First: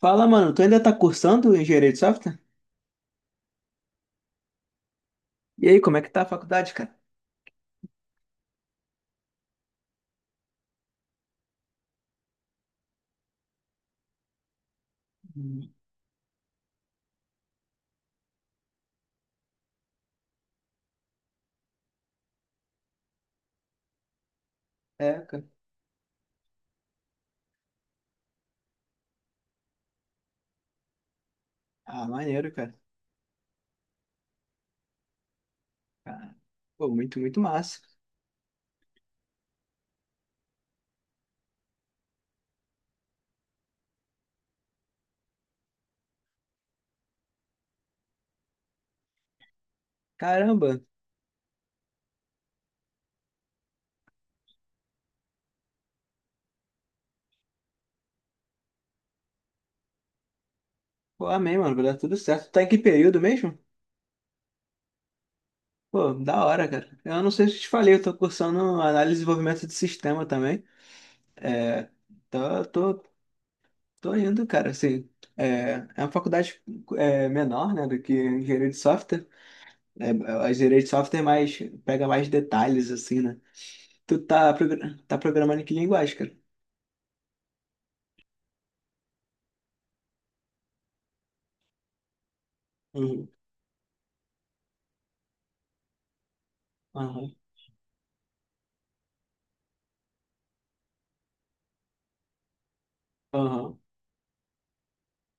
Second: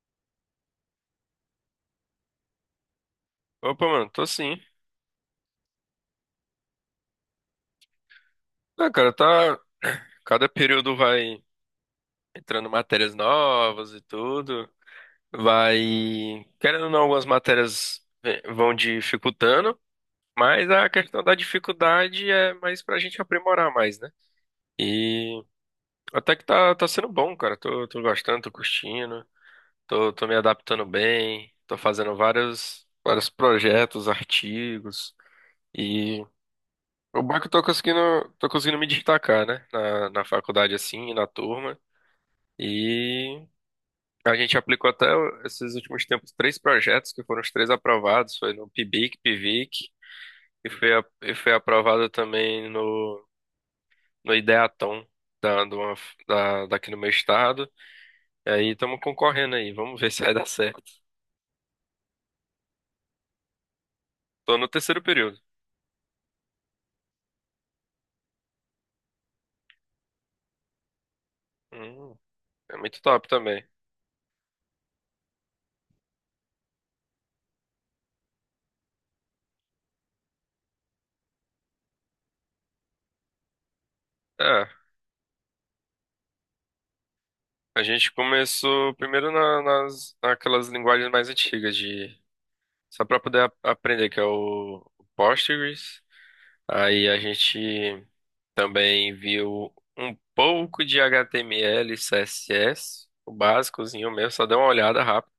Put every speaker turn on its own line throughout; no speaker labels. Fala, mano, tu ainda tá cursando engenharia de software?
Opa, mano, tô sim.
E aí, como é que tá a faculdade, cara?
Ah, cara, tá. Cada período vai entrando matérias novas e tudo.
Hum.
Vai. Querendo ou não, algumas matérias vão dificultando, mas a questão da dificuldade é mais pra gente aprimorar mais, né?
É,
E
cara.
até que tá sendo bom, cara. Tô gostando, tô curtindo, tô me adaptando bem, tô
Ah,
fazendo
maneiro, cara.
vários, vários projetos, artigos.
Ah, pô, muito,
O bom
muito
é que eu tô
massa.
conseguindo, tô conseguindo me destacar, né? Na faculdade, assim, na turma. E a gente aplicou até esses últimos tempos três projetos, que foram os três aprovados. Foi no PIBIC, PIVIC,
Caramba.
e foi aprovado também no Ideatom, da, de uma- da, daqui no meu estado. E aí estamos concorrendo aí, vamos ver se vai dar certo.
Pô, amém, mano. Vai dar tudo certo. Tá em que período mesmo?
Tô no terceiro período.
Pô, da hora, cara. Eu não sei se eu te falei, eu tô cursando análise e desenvolvimento de sistema também. É,
Hum,
tô,
É muito
tô,
top também.
tô indo, cara, assim. É, é uma faculdade é, menor, né, do que engenharia de software. É, a engenharia de software é mais, pega mais detalhes, assim, né? Tu tá,
É,
progra- tá programando em que linguagem, cara?
a gente começou primeiro naquelas linguagens mais antigas de. Só para
Uhum.
poder aprender, que é o Postgres. Aí a
Aham.
gente também viu um pouco de HTML, CSS, o
Aham.
básicozinho mesmo, só deu uma olhada rápida.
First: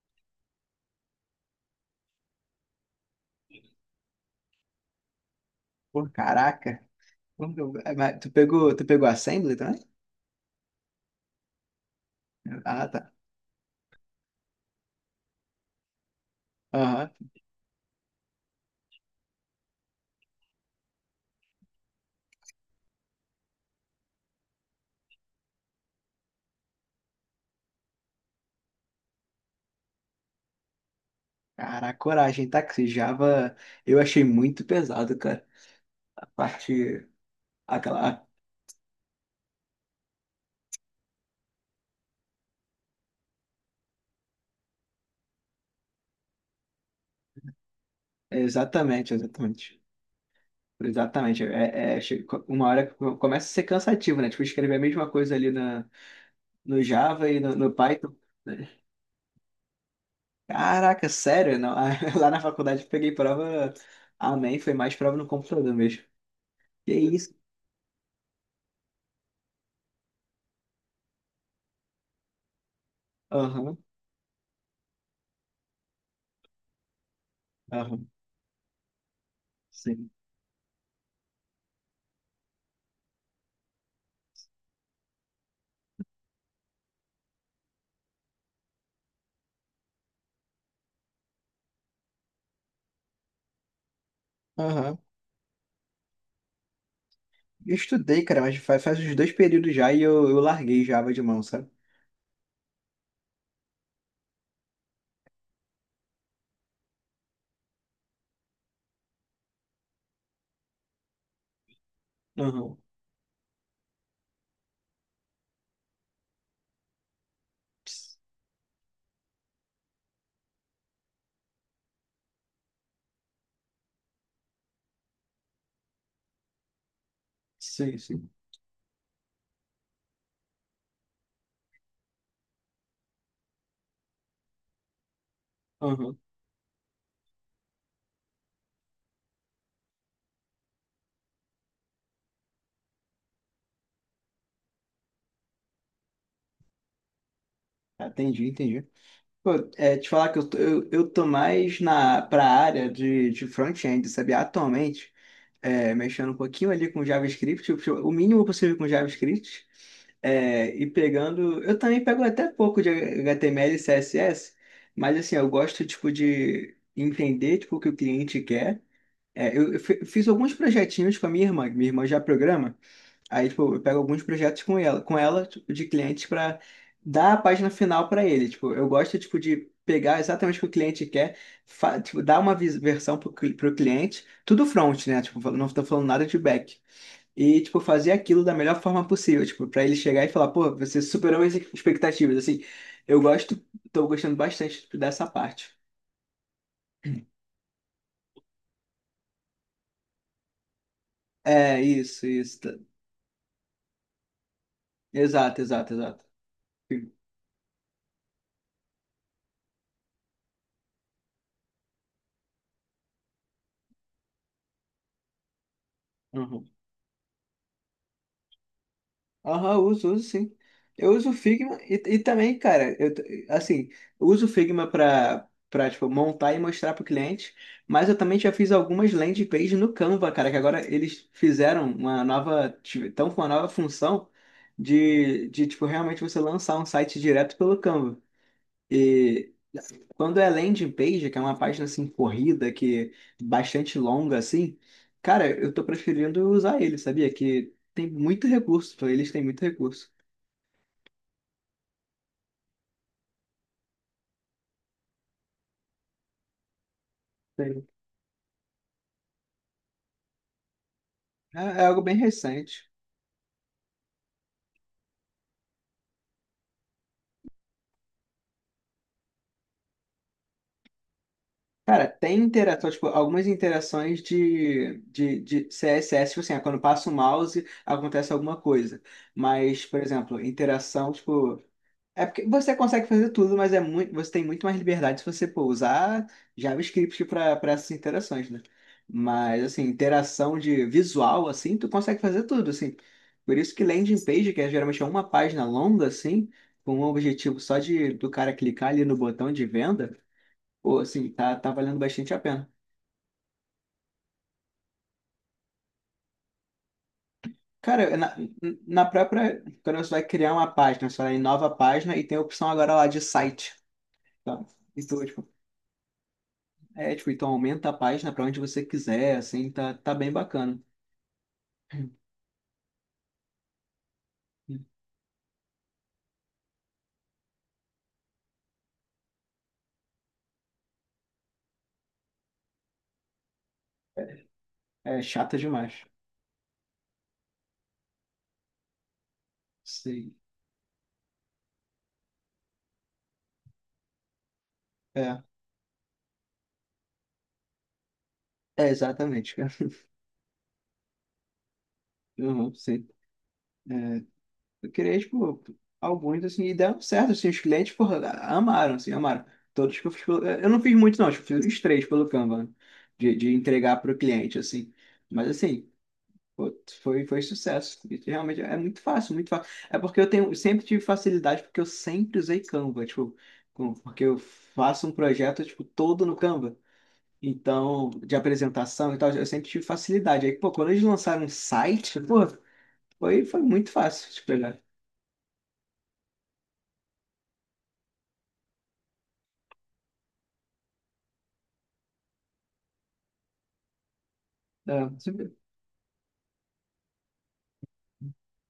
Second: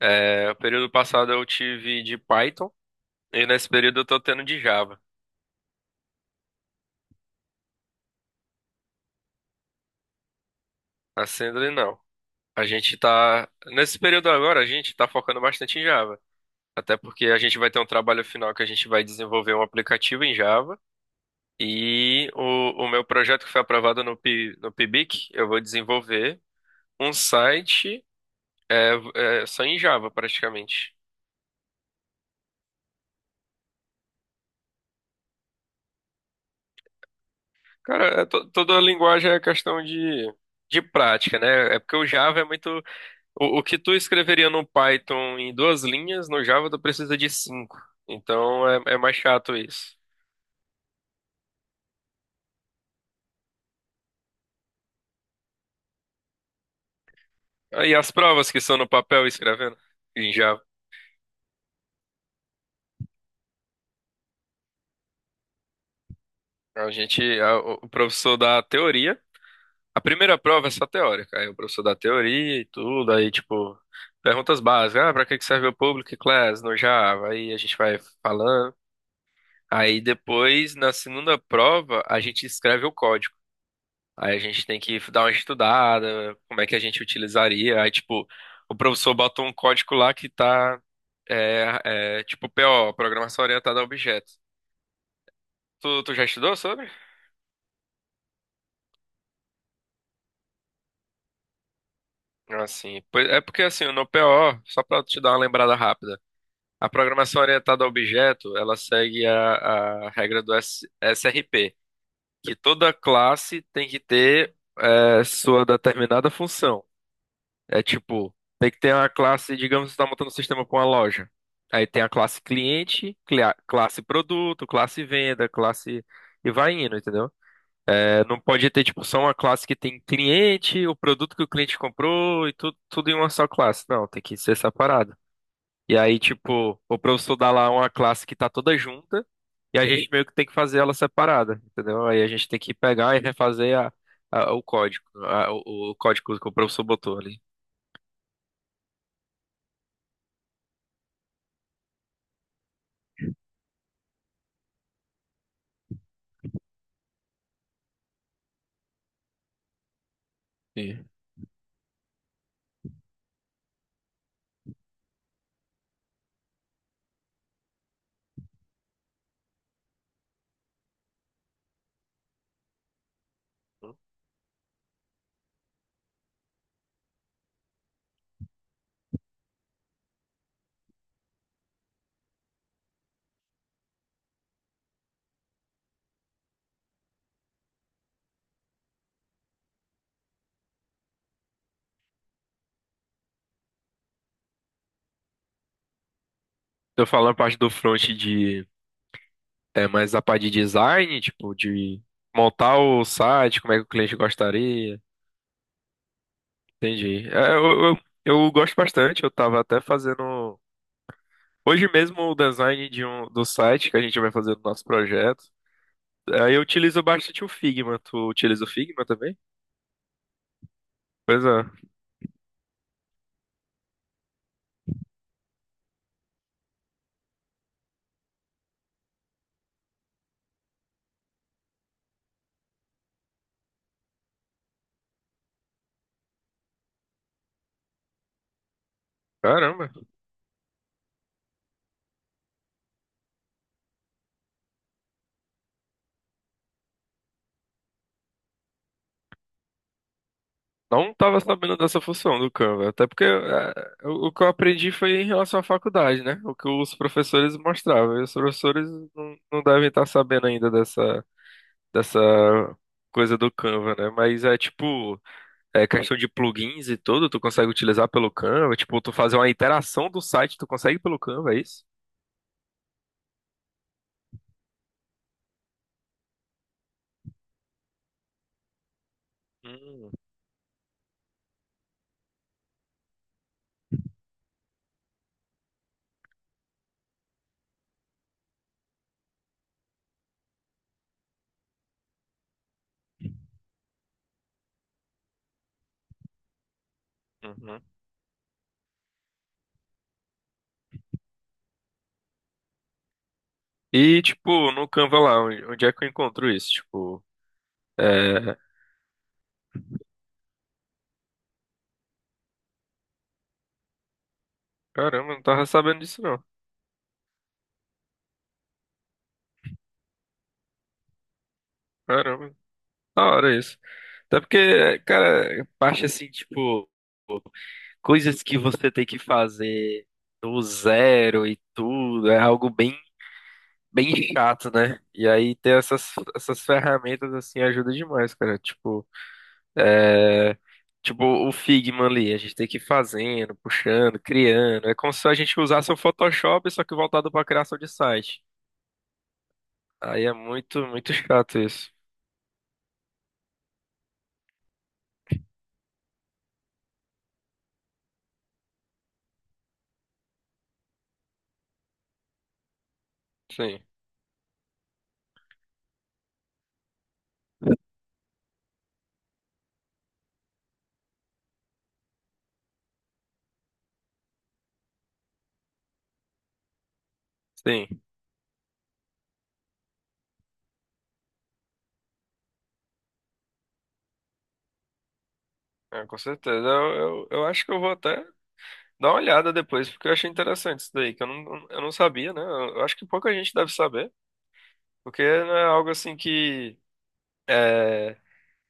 É, o período passado eu tive de Python e nesse período eu tô tendo de Java.
Pô, caraca. Como que é, mas tu pegou Assembly também?
Assim, não. A
Ah,
gente
tá.
tá. Nesse período agora, a gente tá focando bastante em Java. Até
Aham.
porque a gente vai ter um trabalho final que a gente vai desenvolver um aplicativo em Java. E o meu projeto que foi aprovado no Pibic eu vou desenvolver um site, é, só em Java, praticamente.
Caraca, coragem, tá? Que esse Java eu achei muito pesado, cara. A parte.
Cara, é
Aquela.
toda a linguagem é questão de prática, né? É porque o Java é muito. O que tu escreveria no Python em duas linhas, no Java tu precisa de cinco. Então é
Exatamente,
mais chato
exatamente.
isso.
Exatamente. Uma hora começa a ser cansativo, né? Tipo, escrever a mesma coisa ali no Java e no
Aí as
Python,
provas que
né?
são no papel escrevendo em Java.
Caraca, sério? Não, lá na faculdade eu peguei prova. Amém, foi mais prova no computador mesmo.
A
Que
gente,
isso?
a- o professor dá a teoria. A primeira prova é só teórica. Aí o professor dá teoria e tudo, aí
Aham,
tipo, perguntas básicas. Ah, pra que que serve o Public Class no Java? Aí a gente vai
aham,
falando. Aí
sim.
depois, na segunda prova, a gente escreve o código. Aí a gente tem que dar uma estudada, como é que a gente utilizaria. Aí, tipo, o professor bota um código lá que tá, tipo, PO, Programação Orientada a Objetos.
Aham.
Tu já estudou sobre?
Eu estudei, cara, mas faz uns dois períodos já e eu larguei Java de mão, sabe?
Assim, é porque assim, no PO, só pra te dar uma lembrada rápida. A programação orientada a objeto, ela segue a regra do SRP, que
Aham.
toda classe tem que ter sua determinada função. É tipo, tem que ter uma classe, digamos, você está montando um sistema para uma loja. Aí tem a classe cliente, classe produto, classe venda, classe... E vai indo, entendeu?
Sim,
É,
sim.
não pode ter, tipo, só uma classe que tem cliente, o produto que o cliente comprou e tudo, tudo em uma só classe. Não, tem que ser separado. E
Aham.
aí, tipo, o professor dá lá uma classe que tá toda junta e a gente meio que tem que fazer ela separada, entendeu? Aí a gente tem que pegar e refazer o código que o professor botou ali.
Entendi, entendi. Pô, te falar que eu tô mais pra área de front-end, sabe? Atualmente, mexendo um pouquinho ali com JavaScript, o mínimo possível com JavaScript, e pegando. Eu também pego até pouco de HTML e CSS, mas assim, eu gosto tipo, de entender tipo, o que o cliente quer. É, eu fiz alguns projetinhos com a minha irmã, que minha irmã já programa. Aí, tipo, eu pego alguns projetos com ela, tipo, de clientes para dar a página final para ele. Tipo, eu gosto, tipo, de pegar exatamente o que o cliente quer, tipo, dar uma versão pro cliente, tudo front, né? Tipo, não tô falando nada de back. E, tipo, fazer aquilo da melhor forma possível, tipo, para ele chegar e falar, pô, você superou as expectativas, assim. Eu gosto, tô gostando bastante tipo, dessa parte.
Eu falando na parte do front de. É mais a parte de design, tipo,
É,
de
isso,
montar
isso.
o site, como é que o cliente gostaria.
Exato, exato, exato.
Entendi. É, eu gosto bastante, eu tava até fazendo hoje mesmo o design do site que a gente vai fazer do nosso projeto. Aí eu
Uhum.
utilizo bastante o Figma. Tu utiliza o Figma também?
Aham, uso sim. Eu uso o
Pois
Figma
é.
e também, cara, assim, eu uso o Figma para tipo montar e mostrar pro cliente, mas eu também já fiz algumas landing pages no Canva, cara, que agora eles fizeram uma nova, estão com uma nova função de tipo realmente você lançar um site direto pelo Canva. E
Caramba.
quando é landing page, que é uma página assim corrida, que é bastante longa assim, cara, eu tô preferindo usar ele, sabia? Que tem muito recurso, eles têm muito recurso.
Não tava sabendo dessa função do Canva. Até porque o que eu aprendi foi em relação à faculdade, né? O que os professores
Tem.
mostravam. E os professores não devem estar sabendo ainda dessa,
É algo bem
dessa
recente.
coisa do Canva, né? Mas é tipo. É questão de plugins e tudo, tu consegue utilizar pelo Canva, tipo, tu fazer uma interação do site, tu consegue pelo Canva, é isso?
Cara, tem interação, tipo, algumas interações de CSS, tipo assim, ah, quando passa o mouse acontece alguma coisa. Mas, por
Hum,
exemplo, interação, tipo, é porque você consegue fazer tudo, mas é muito, você tem muito mais liberdade se você pô, usar JavaScript para essas interações, né? Mas assim, interação de visual assim, tu consegue fazer tudo, assim. Por isso que landing page, que é geralmente é uma página longa assim, com um objetivo só
uhum.
de do cara clicar ali no botão de venda. Pô, assim, tá valendo bastante a pena.
E, tipo, no Canva lá, onde é que eu encontro isso? Tipo,
Cara, na,
é...
na própria, quando você vai criar uma página, você vai em nova página e tem a opção agora lá de site. Tá? Então,
Caramba, não
tipo,
tava sabendo disso não.
tipo, então aumenta a página pra onde você quiser, assim, tá bem bacana.
Caramba, da hora isso. Até porque, cara, parte assim, tipo, coisas que você tem que fazer do zero e tudo, é algo bem, bem chato, né?
É
E aí
chata
ter
demais.
essas ferramentas, assim, ajuda demais, cara. Tipo.
Sim.
É. Tipo, o Figma ali, a gente tem que ir fazendo, puxando, criando. É como se a
É,
gente usasse o Photoshop, só que voltado pra criação de site.
é exatamente, cara.
Aí é muito, muito chato isso.
Uhum, sim. Eu criei, tipo, alguns, assim, e deram certo, assim, os clientes, porra, amaram, assim, amaram. Todos que eu fiz pelo. Eu não fiz muito, não, tipo, fiz uns três pelo Canva, né? De
Sim,
entregar para o cliente, assim. Mas, assim, pô, foi sucesso. E realmente é muito fácil, muito fácil. É porque eu tenho, sempre tive facilidade, porque eu sempre usei Canva, tipo, porque eu faço um projeto, tipo, todo no Canva.
sim.
Então, de apresentação e tal, eu sempre tive facilidade. Aí, pô, quando eles lançaram um site, pô, foi muito fácil de pegar.
É, com certeza. Eu acho que eu vou até dar uma olhada depois, porque eu achei interessante isso daí, que eu não sabia, né? Eu acho que pouca gente deve saber,
É.
porque não é algo assim que. É,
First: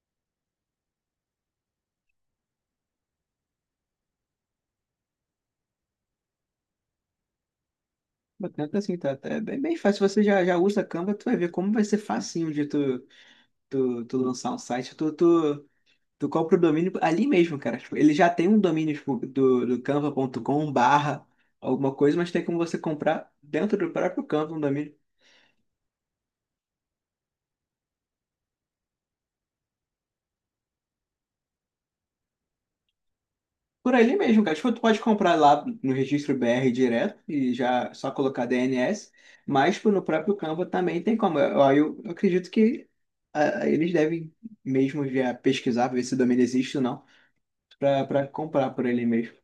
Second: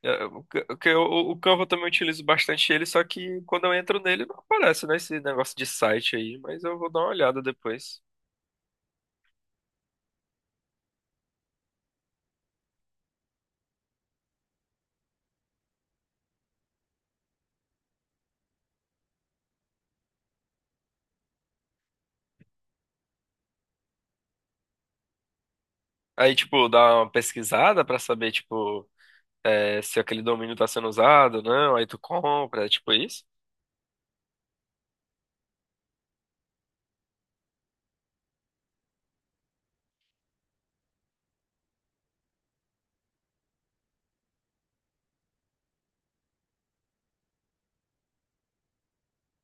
É, O ca- o que eu- o Canva eu também utilizo bastante ele, só que quando eu entro nele não aparece, né, esse negócio de site aí, mas eu vou dar uma olhada depois.
Tanto assim, é bem, bem fácil. Você já usa Canva, tu vai ver como vai ser facinho de tu, tu lançar um site. Tu compra o domínio ali mesmo, cara. Tipo, ele já tem um domínio tipo, do canva.com/ alguma coisa, mas tem como você comprar dentro do próprio Canva um domínio.
Aí, tipo, dá uma pesquisada pra saber, tipo, se aquele domínio tá sendo usado, não, aí tu compra, é tipo isso.
Por ali mesmo, cara. Tipo, tu pode comprar lá no registro BR direto e já só colocar DNS, mas tipo, no próprio Canva também tem como. Eu acredito que ah, eles devem mesmo já pesquisar, ver se o domínio existe ou não. Pra comprar por ele mesmo.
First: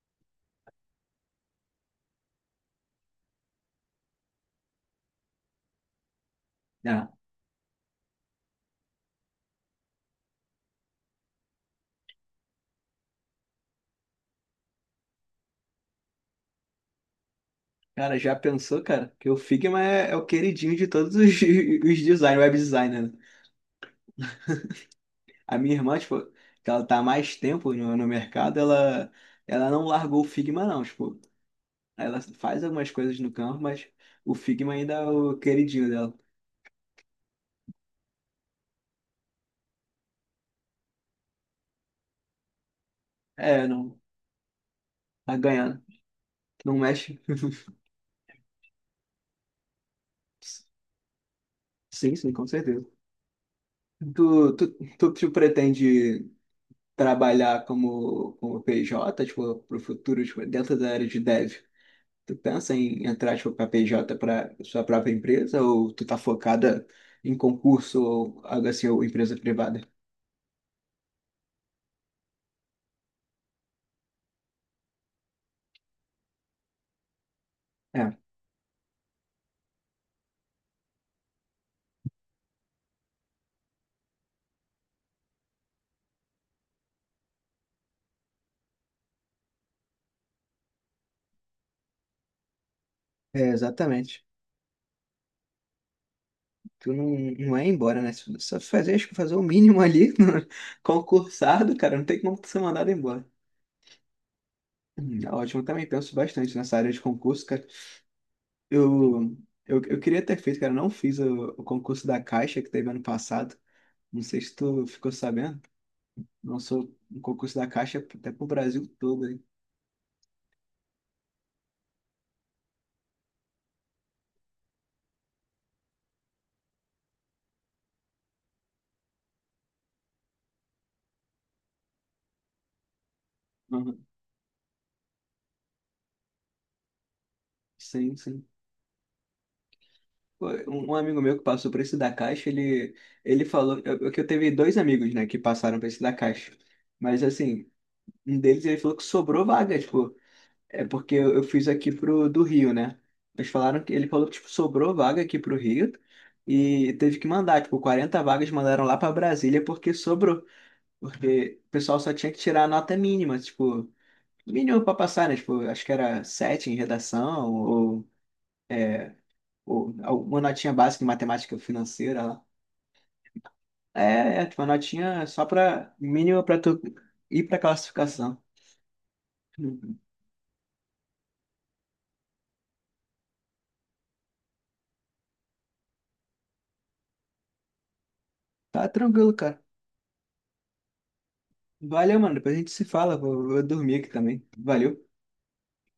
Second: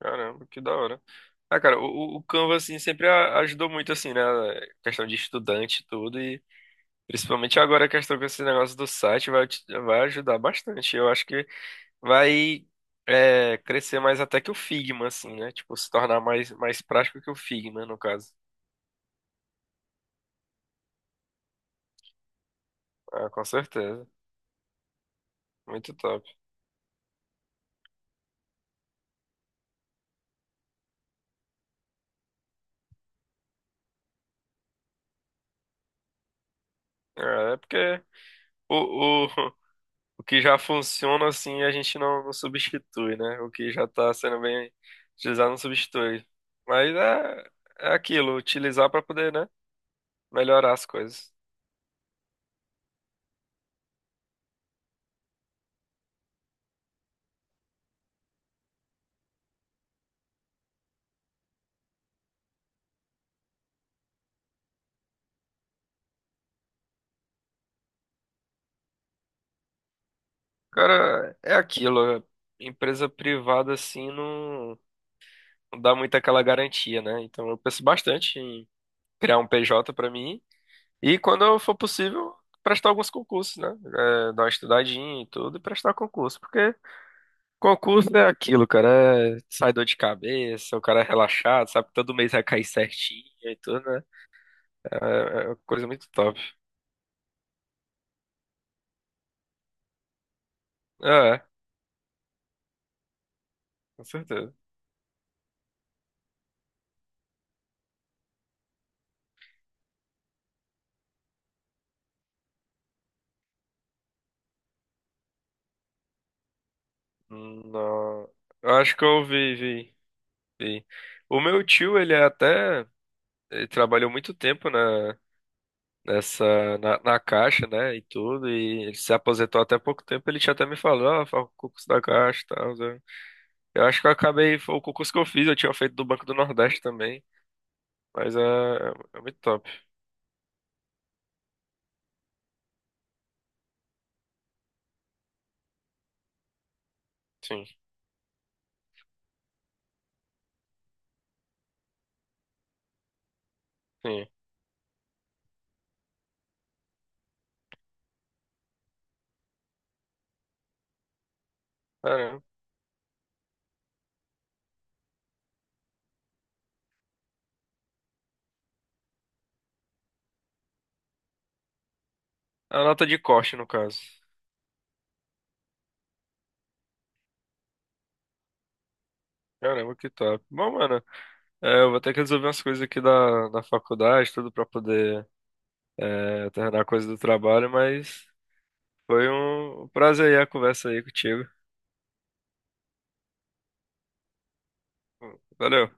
Caramba, que da hora. Ah, cara, o Canva, assim, sempre ajudou muito, assim, né, questão de estudante e tudo, e
Ah,
principalmente agora a questão com esse negócio do site vai ajudar bastante. Eu acho que vai crescer mais até que o Figma, assim, né? Tipo, se tornar mais, mais prático que o Figma, no
cara,
caso.
já pensou, cara? Que o Figma é o queridinho de todos os, os design, web designer, né?
Ah, com certeza.
A minha
Muito
irmã, tipo,
top.
que ela tá há mais tempo no mercado, ela, não largou o Figma, não. Tipo, ela faz algumas coisas no campo, mas o Figma ainda é o queridinho dela.
É porque o, o, o que já funciona, assim, a gente não substitui, né? O
É,
que já
não,
tá sendo bem
tá
utilizado, não
ganhando.
substitui.
Não
Mas
mexe.
é aquilo, utilizar para poder, né? Melhorar as coisas.
Sim, sim, com certeza. Tu, tu, tu pretende trabalhar como PJ, tipo, pro futuro, tipo, dentro da área de dev? Tu pensa em entrar, tipo, para PJ para sua própria empresa ou tu tá focada em concurso ou algo assim, ou empresa privada?
Cara, é aquilo. Empresa privada, assim, não dá muito aquela garantia, né? Então eu penso
É,
bastante criar um PJ pra mim e quando for possível prestar alguns concursos, né? É, dar uma estudadinha e tudo e prestar concurso, porque concurso é aquilo, cara, sai dor de cabeça, o cara é relaxado, sabe que todo mês vai cair certinho
é,
e tudo, né?
exatamente.
É, é uma coisa muito top.
Tu não é embora, né? Só fazer, acho que fazer o mínimo ali,
É,
concursado, cara, não tem como tu ser mandado embora.
com certeza.
Ótimo, também penso bastante nessa área de concurso, cara. Eu, eu queria ter feito, cara, não fiz o concurso da Caixa que teve ano passado. Não sei se tu ficou sabendo. Lançou um concurso da Caixa
Não,
até pro
eu
Brasil
acho que eu
todo.
vi. O meu tio, ele é até ele trabalhou muito tempo, né, na caixa, né, e tudo, e ele se aposentou até pouco tempo, ele tinha até me falado, ah, faz o concurso da caixa, e tal, né? Eu acho
Uhum.
que eu acabei, foi o concurso que eu fiz, eu tinha feito do Banco do Nordeste também,
Sim,
mas é,
sim.
é é muito top,
Pô, um amigo meu que passou por esse da Caixa, ele, falou que eu teve dois amigos, né, que passaram por esse da Caixa. Mas
sim,
assim, um deles ele falou que sobrou vaga, tipo, é porque eu fiz aqui pro do Rio, né? Eles falaram que ele
sim.
falou que tipo, sobrou vaga aqui pro Rio e teve que mandar, tipo, 40 vagas mandaram lá para Brasília porque sobrou. Porque o pessoal só tinha que
Caramba.
tirar a nota mínima, tipo, mínimo para passar, né? Tipo, acho que era 7 em redação, ou uma notinha básica em matemática financeira lá.
A nota de corte, no caso.
É, é, tipo, uma notinha só para mínima para tu ir para classificação.
Caramba,
Uhum.
que top. Bom, mano, eu vou ter que resolver umas coisas aqui da faculdade, tudo pra poder terminar a coisa do trabalho, mas
Tá
foi
tranquilo, cara.
um prazer aí a conversa aí contigo.
Valeu, mano. Depois a gente se fala. Vou dormir aqui também. Valeu.
Valeu.